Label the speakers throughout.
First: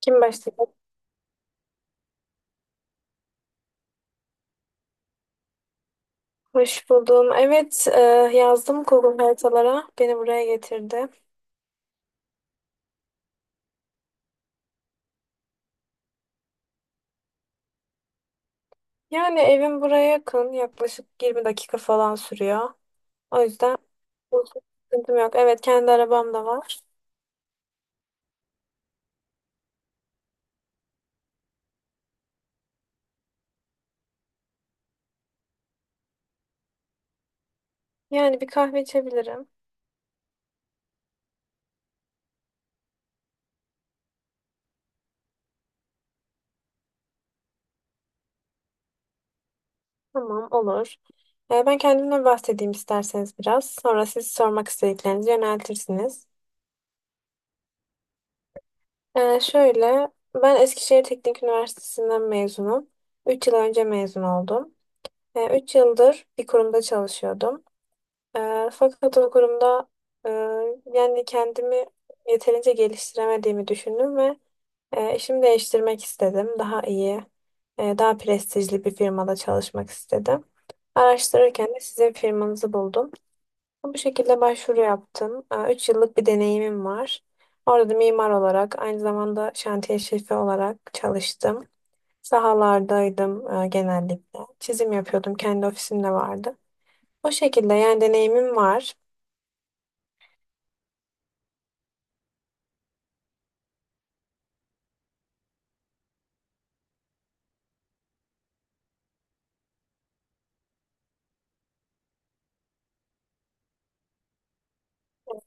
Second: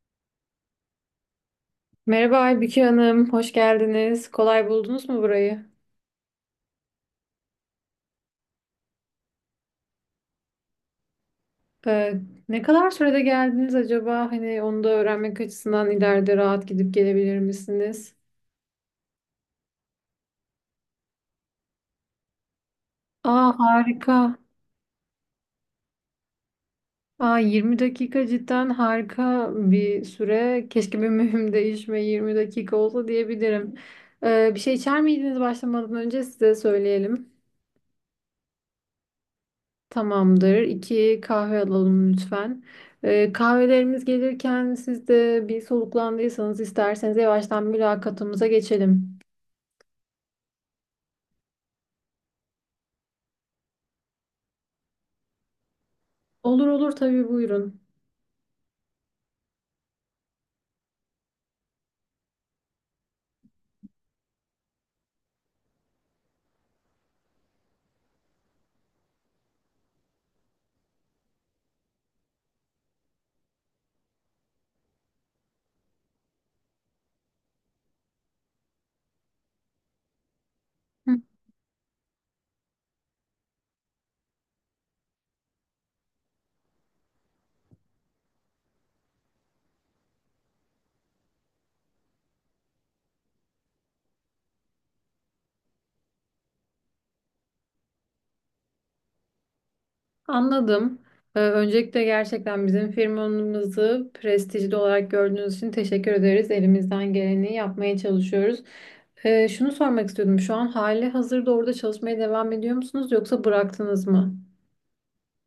Speaker 1: Kim başladı?
Speaker 2: Merhaba Aybüke Hanım, hoş geldiniz. Kolay buldunuz mu burayı?
Speaker 1: Hoş buldum. Evet, yazdım Google haritalara. Beni buraya getirdi.
Speaker 2: Ee, Ne kadar sürede geldiniz acaba? Hani onu da öğrenmek açısından ileride rahat gidip gelebilir misiniz?
Speaker 1: Yani evim buraya yakın. Yaklaşık 20 dakika falan sürüyor. O
Speaker 2: Aa
Speaker 1: yüzden
Speaker 2: harika.
Speaker 1: bu sıkıntım yok. Evet, kendi arabam da var.
Speaker 2: Aa 20 dakika cidden harika bir süre. Keşke bir mühim değişme 20 dakika olsa diyebilirim. Bir şey içer miydiniz başlamadan önce size söyleyelim.
Speaker 1: Yani bir kahve içebilirim.
Speaker 2: Tamamdır. İki kahve alalım lütfen. Kahvelerimiz gelirken siz de bir soluklandıysanız isterseniz yavaştan mülakatımıza geçelim.
Speaker 1: Tamam, olur. Ben kendimden bahsedeyim isterseniz biraz. Sonra siz sormak istediklerinizi yöneltirsiniz.
Speaker 2: Olur olur tabii buyurun.
Speaker 1: E, şöyle, ben Eskişehir Teknik Üniversitesi'nden mezunum. 3 yıl önce mezun oldum. Üç yıldır bir kurumda çalışıyordum. Fakat o kurumda e, yani kendimi yeterince geliştiremediğimi düşündüm ve işimi değiştirmek istedim. Daha iyi, daha prestijli bir firmada çalışmak istedim.
Speaker 2: Hı.
Speaker 1: Araştırırken de sizin firmanızı buldum. Bu şekilde başvuru yaptım. Üç yıllık bir deneyimim var. Orada da mimar olarak, aynı zamanda şantiye şefi olarak çalıştım. Sahalardaydım genellikle. Çizim yapıyordum, kendi ofisim de vardı. O şekilde yani deneyimim var.
Speaker 2: Anladım. Öncelikle gerçekten bizim firmamızı prestijli olarak gördüğünüz için teşekkür ederiz. Elimizden geleni yapmaya çalışıyoruz. Şunu sormak istiyordum. Şu an hali hazırda orada çalışmaya devam ediyor musunuz yoksa bıraktınız mı?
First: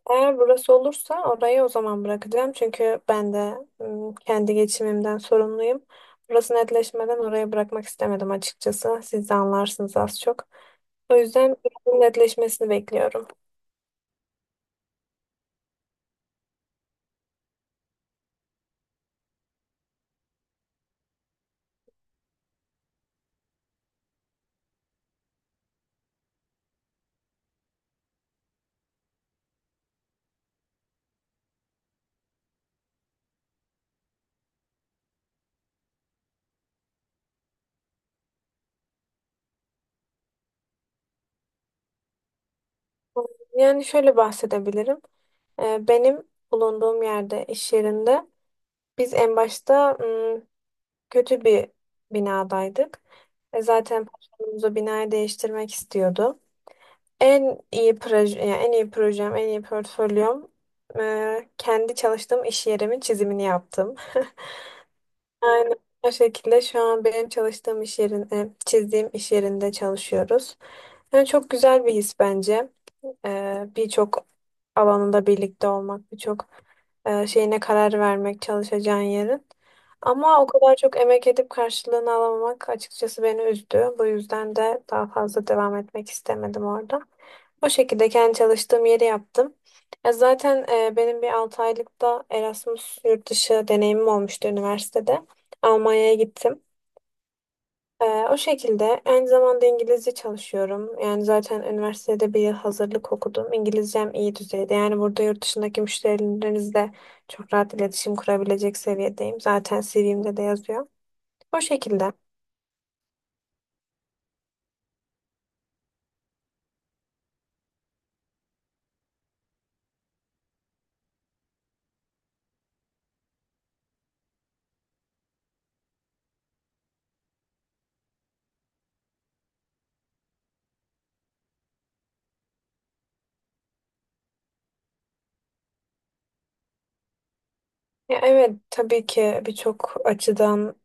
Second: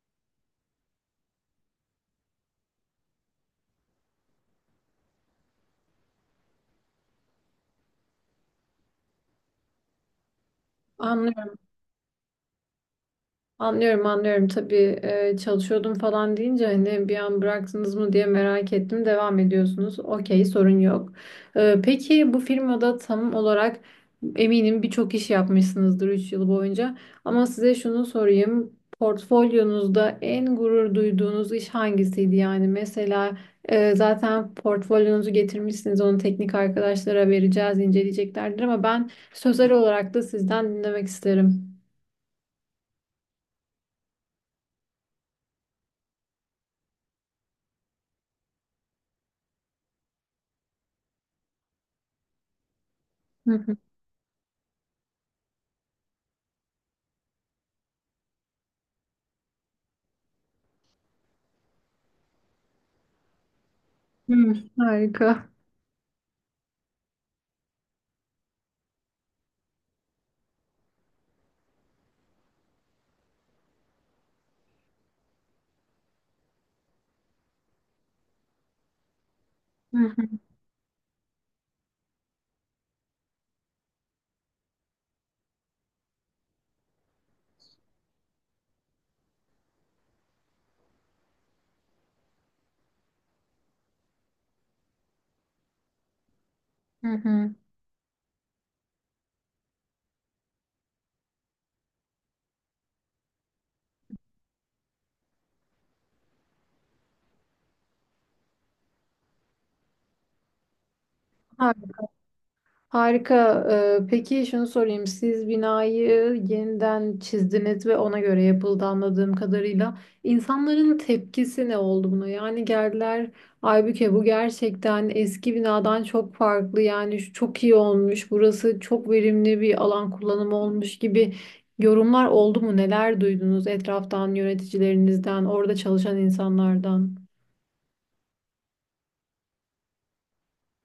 Speaker 1: Eğer burası olursa orayı o zaman bırakacağım. Çünkü ben de kendi geçimimden sorumluyum. Burası netleşmeden oraya bırakmak istemedim açıkçası. Siz de anlarsınız az çok. O
Speaker 2: Anlıyorum.
Speaker 1: yüzden buranın netleşmesini bekliyorum.
Speaker 2: Anlıyorum anlıyorum tabii çalışıyordum falan deyince hani bir an bıraktınız mı diye merak ettim devam ediyorsunuz okey sorun yok. Peki bu firmada tam olarak eminim birçok iş yapmışsınızdır 3 yıl boyunca ama size şunu sorayım portfolyonuzda en gurur duyduğunuz iş hangisiydi yani mesela zaten portfolyonuzu getirmişsiniz onu teknik arkadaşlara vereceğiz inceleyeceklerdir ama ben sözel olarak da sizden dinlemek isterim.
Speaker 1: Yani şöyle bahsedebilirim. Benim bulunduğum yerde, iş yerinde biz en başta kötü bir binadaydık. Zaten patronumuz o binayı değiştirmek istiyordu. En iyi proje, yani en iyi projem, en iyi portfolyom kendi çalıştığım iş yerimin çizimini yaptım.
Speaker 2: Hı, harika.
Speaker 1: Aynen o şekilde şu an benim çalıştığım iş yerinde, çizdiğim iş yerinde çalışıyoruz. Yani çok güzel bir his bence. Birçok alanında birlikte olmak, birçok şeyine karar vermek çalışacağın yerin.
Speaker 2: Hı hı,
Speaker 1: Ama o kadar çok emek edip karşılığını alamamak açıkçası beni üzdü. Bu yüzden de daha fazla devam etmek istemedim orada. O şekilde kendi çalıştığım yeri yaptım. Ya zaten benim bir 6 aylık da Erasmus yurt dışı deneyimim olmuştu üniversitede. Almanya'ya gittim.
Speaker 2: hı hı.
Speaker 1: O şekilde aynı zamanda İngilizce çalışıyorum. Yani zaten üniversitede bir yıl hazırlık okudum. İngilizcem iyi düzeyde. Yani burada yurt dışındaki müşterilerinizle çok rahat iletişim kurabilecek seviyedeyim. Zaten CV'mde de yazıyor. O
Speaker 2: Har-
Speaker 1: şekilde.
Speaker 2: Harika. Peki şunu sorayım. Siz binayı yeniden çizdiniz ve ona göre yapıldı anladığım kadarıyla. İnsanların tepkisi ne oldu buna? Yani geldiler, Aybüke bu gerçekten eski binadan çok farklı. Yani şu çok iyi olmuş. Burası çok verimli bir alan kullanımı olmuş gibi yorumlar oldu mu? Neler duydunuz etraftan, yöneticilerinizden, orada çalışan insanlardan?
Speaker 1: Ya evet, tabii ki birçok açıdan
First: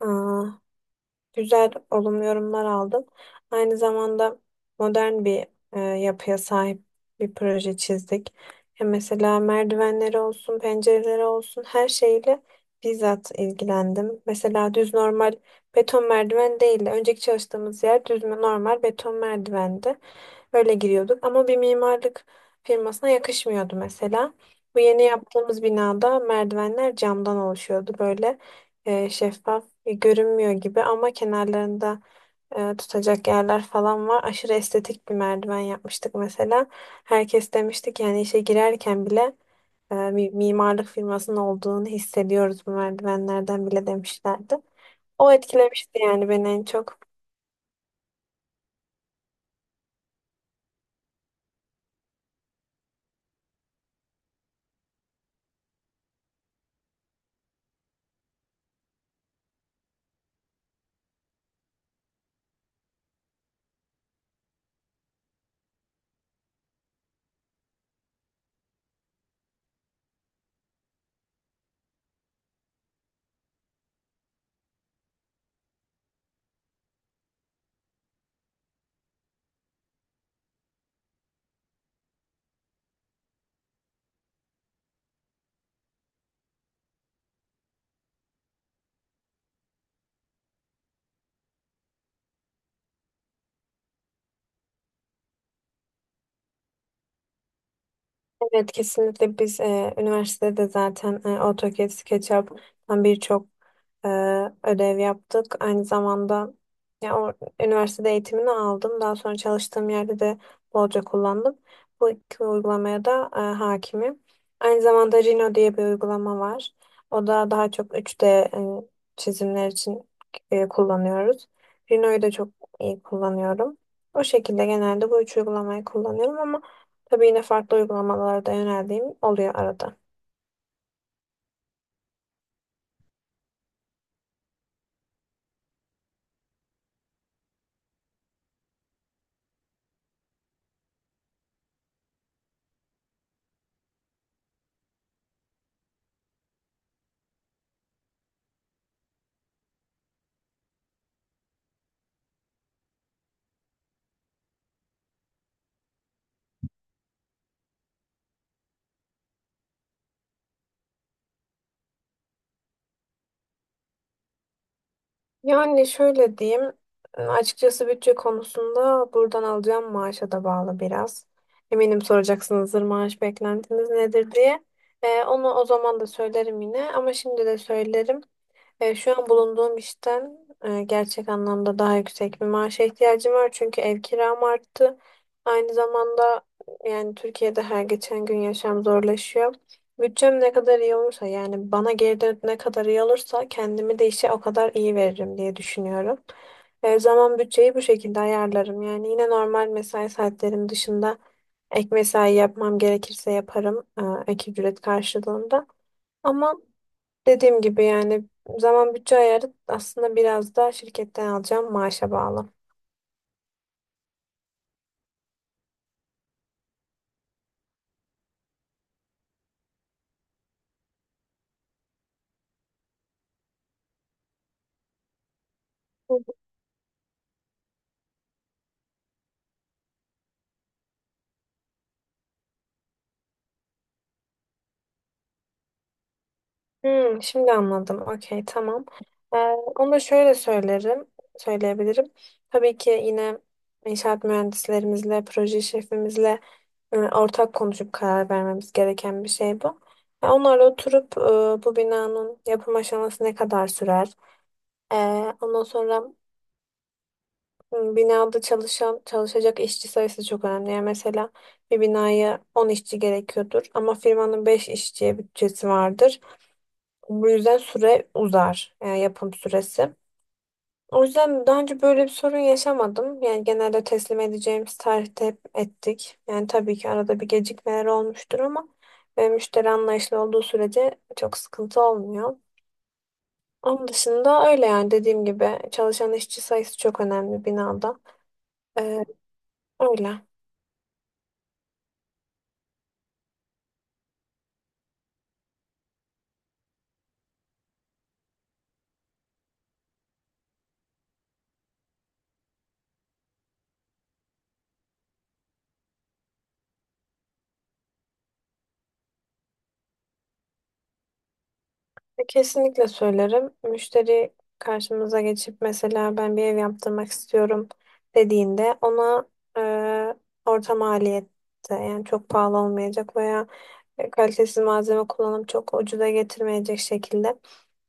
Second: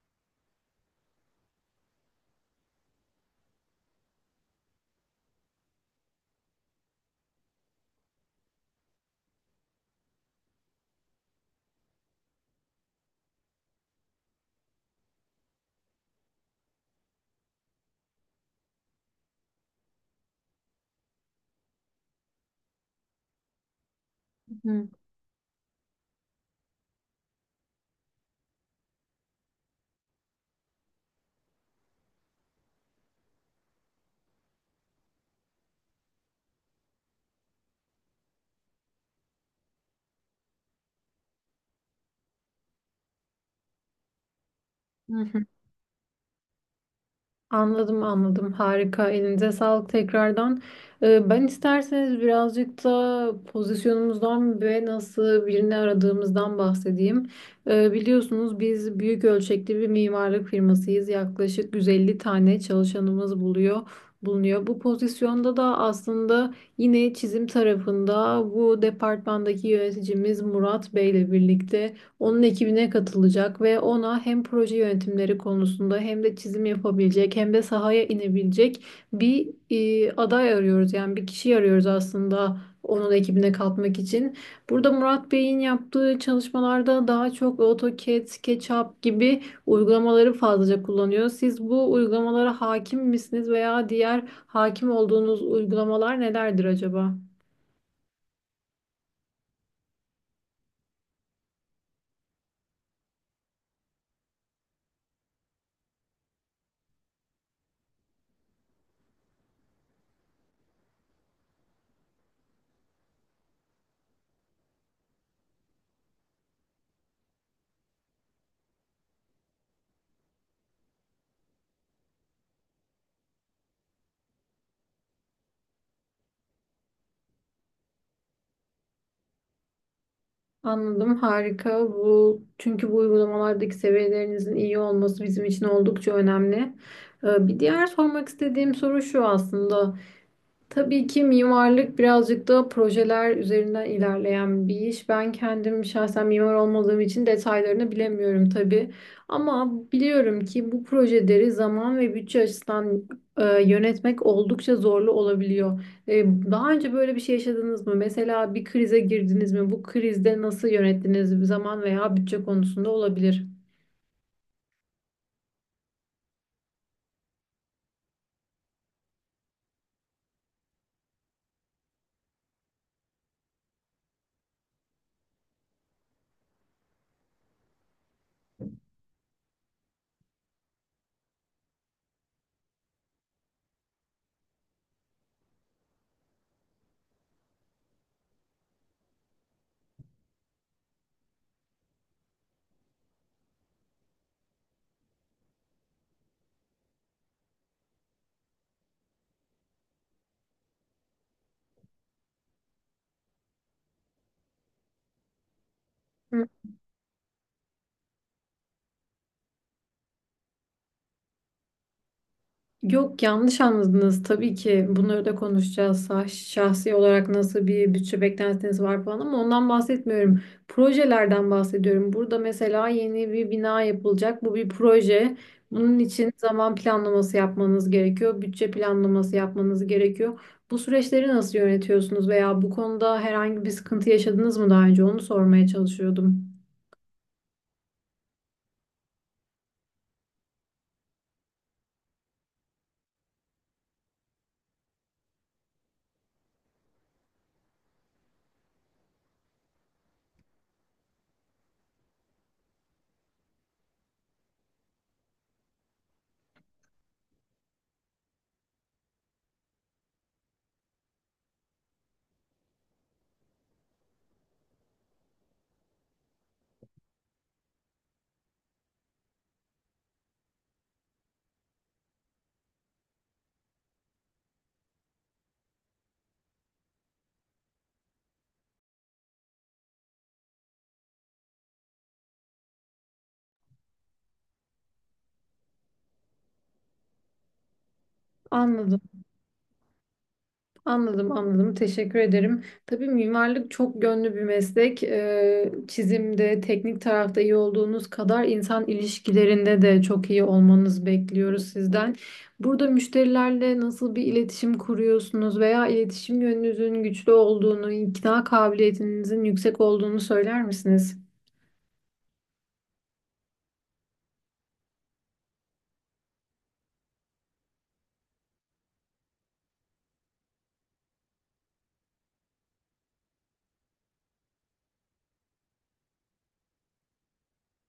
Speaker 1: güzel olumlu yorumlar aldım. Aynı zamanda modern bir yapıya sahip bir proje çizdik. Ya mesela merdivenleri olsun, pencereleri olsun her şeyle bizzat ilgilendim. Mesela düz normal beton merdiven değil de önceki çalıştığımız yer düz normal beton merdivendi. Öyle giriyorduk ama bir mimarlık firmasına yakışmıyordu mesela. Bu
Speaker 2: Hı
Speaker 1: yeni yaptığımız binada merdivenler camdan oluşuyordu böyle şeffaf. Görünmüyor gibi ama kenarlarında tutacak yerler falan var. Aşırı estetik bir merdiven yapmıştık mesela. Herkes demişti ki yani işe girerken bile mimarlık firmasının olduğunu hissediyoruz bu merdivenlerden bile demişlerdi. O
Speaker 2: hı.
Speaker 1: etkilemişti yani beni en çok.
Speaker 2: Anladım anladım harika elinize sağlık tekrardan. Ben isterseniz birazcık da pozisyonumuzdan ve nasıl birini aradığımızdan bahsedeyim. Biliyorsunuz biz büyük ölçekli bir mimarlık firmasıyız. Yaklaşık 150 tane çalışanımız bulunuyor. Bu pozisyonda da aslında yine çizim tarafında bu departmandaki yöneticimiz Murat Bey ile birlikte onun ekibine katılacak ve ona hem proje yönetimleri konusunda hem de çizim yapabilecek hem de sahaya inebilecek bir aday arıyoruz. Yani bir kişi arıyoruz aslında onun ekibine katmak için. Burada Murat Bey'in yaptığı çalışmalarda daha çok AutoCAD, SketchUp gibi uygulamaları fazlaca kullanıyor. Siz bu uygulamalara hakim misiniz veya diğer hakim olduğunuz uygulamalar nelerdir acaba?
Speaker 1: Evet, kesinlikle biz üniversitede zaten AutoCAD, SketchUp'tan birçok e, ödev yaptık. Aynı zamanda ya, o, üniversitede eğitimini aldım. Daha sonra çalıştığım yerde de bolca kullandım. Bu iki uygulamaya da hakimim. Aynı zamanda Rhino diye bir uygulama var. O da daha çok 3D çizimler için kullanıyoruz. Rhino'yu da çok iyi kullanıyorum. O şekilde genelde bu üç uygulamayı kullanıyorum ama tabii yine farklı uygulamalara da yöneldiğim oluyor arada.
Speaker 2: Anladım, harika. Bu çünkü bu uygulamalardaki seviyelerinizin iyi olması bizim için oldukça önemli. Bir diğer sormak istediğim soru şu aslında. Tabii ki mimarlık birazcık da projeler üzerinden ilerleyen bir iş. Ben kendim şahsen mimar olmadığım için detaylarını bilemiyorum tabii. Ama biliyorum ki bu projeleri zaman ve bütçe açısından yönetmek oldukça zorlu olabiliyor. Daha önce böyle bir şey yaşadınız mı? Mesela bir krize girdiniz mi? Bu krizde nasıl yönettiniz? Zaman veya bütçe konusunda olabilir.
Speaker 1: Yani şöyle diyeyim, açıkçası bütçe konusunda buradan alacağım maaşa da bağlı biraz. Eminim soracaksınızdır maaş beklentiniz nedir diye. Onu o zaman da söylerim yine ama şimdi de söylerim. Şu an bulunduğum işten gerçek anlamda daha yüksek bir maaşa ihtiyacım var. Çünkü ev kiram arttı. Aynı zamanda yani Türkiye'de her geçen gün yaşam zorlaşıyor. Bütçem ne kadar iyi olursa yani bana geri dönüp ne kadar iyi olursa kendimi de işe o kadar iyi veririm diye düşünüyorum. Zaman bütçeyi bu şekilde ayarlarım. Yani yine normal mesai saatlerim dışında ek mesai yapmam gerekirse yaparım ek ücret karşılığında. Ama dediğim gibi yani zaman bütçe ayarı aslında biraz da şirketten alacağım maaşa bağlı.
Speaker 2: Yok yanlış anladınız tabii ki bunları da konuşacağız. Şahsi olarak nasıl bir bütçe beklentiniz var falan ama ondan bahsetmiyorum. Projelerden bahsediyorum. Burada mesela yeni bir bina yapılacak. Bu bir proje. Bunun
Speaker 1: Hı.
Speaker 2: için zaman planlaması yapmanız gerekiyor. Bütçe planlaması yapmanız gerekiyor. Bu süreçleri nasıl yönetiyorsunuz veya bu konuda herhangi bir sıkıntı yaşadınız mı daha önce? Onu sormaya çalışıyordum.
Speaker 1: Hmm, şimdi anladım. Okey, tamam. Ee, onu da şöyle söylerim, söyleyebilirim. Tabii ki yine inşaat mühendislerimizle, proje şefimizle ortak konuşup karar vermemiz gereken bir şey bu. Ya onlarla oturup bu binanın yapım aşaması ne kadar sürer? E, ondan sonra binada çalışan, çalışacak işçi sayısı çok önemli. Yani mesela bir binaya 10 işçi gerekiyordur ama firmanın 5 işçiye bütçesi vardır. Bu yüzden süre uzar, yani yapım süresi. O yüzden daha önce böyle bir sorun yaşamadım. Yani genelde teslim edeceğimiz tarihte hep ettik. Yani tabii ki arada bir gecikmeler olmuştur ama müşteri anlayışlı olduğu sürece çok sıkıntı olmuyor. Onun dışında öyle yani dediğim gibi çalışan işçi sayısı çok önemli binada.
Speaker 2: Anladım.
Speaker 1: Ee, öyle.
Speaker 2: Anladım, anladım. Teşekkür ederim. Tabii mimarlık çok gönlü bir meslek. Çizimde, teknik tarafta iyi olduğunuz kadar insan ilişkilerinde de çok iyi olmanızı bekliyoruz sizden. Burada müşterilerle nasıl bir iletişim kuruyorsunuz veya iletişim yönünüzün güçlü olduğunu, ikna kabiliyetinizin yüksek olduğunu söyler misiniz?
Speaker 1: Kesinlikle söylerim. Müşteri karşımıza geçip mesela ben bir ev yaptırmak istiyorum dediğinde ona e, orta maliyette yani çok pahalı olmayacak veya kalitesiz malzeme kullanıp çok ucuza getirmeyecek şekilde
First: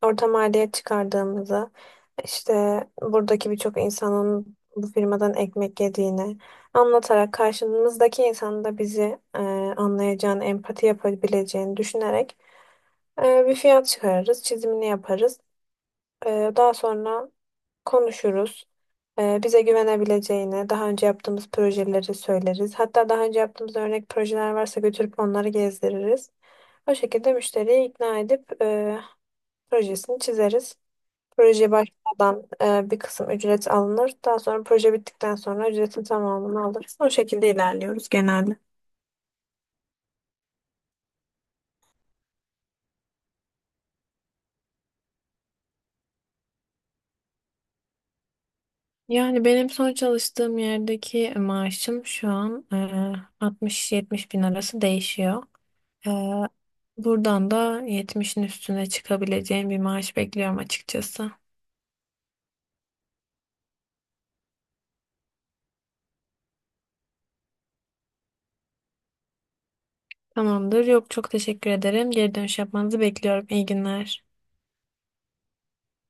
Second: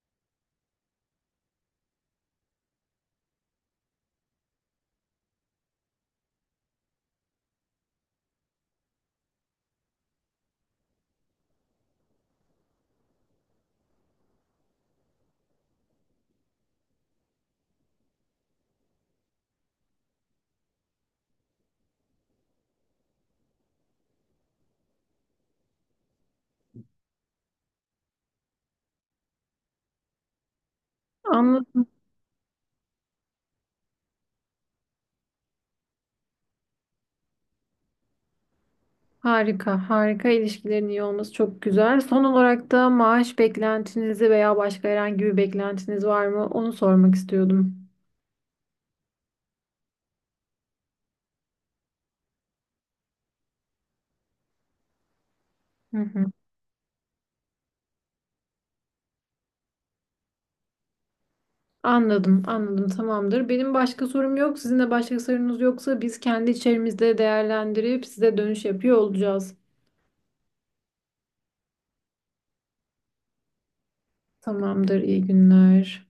Speaker 1: orta maliyet çıkardığımızı işte buradaki birçok insanın bu firmadan ekmek yediğini anlatarak karşımızdaki insanın da bizi anlayacağını, empati yapabileceğini düşünerek bir fiyat çıkarırız, çizimini yaparız. Daha sonra konuşuruz. Bize güvenebileceğini, daha önce yaptığımız projeleri söyleriz. Hatta daha önce yaptığımız örnek projeler varsa götürüp onları gezdiririz. O şekilde müşteriyi ikna edip projesini çizeriz. Proje
Speaker 2: Anladım.
Speaker 1: başlamadan bir kısım ücret alınır. Daha sonra proje bittikten sonra ücretin tamamını alırız. O şekilde ilerliyoruz genelde.
Speaker 2: Harika, harika ilişkilerin iyi olması çok güzel. Son olarak da maaş beklentinizi veya başka herhangi bir beklentiniz var mı? Onu sormak istiyordum.
Speaker 1: Yani benim son çalıştığım yerdeki maaşım şu an 60-70 bin arası değişiyor.
Speaker 2: Hı
Speaker 1: Eee,
Speaker 2: hı.
Speaker 1: buradan da 70'in üstüne çıkabileceğim bir maaş bekliyorum açıkçası.
Speaker 2: Anladım, anladım. Tamamdır. Benim başka sorum yok. Sizin de başka sorunuz yoksa biz kendi içerimizde değerlendirip size dönüş yapıyor olacağız.
Speaker 1: Tamamdır. Yok, çok teşekkür ederim. Geri dönüş yapmanızı bekliyorum. İyi günler.
Speaker 2: Tamamdır. İyi günler.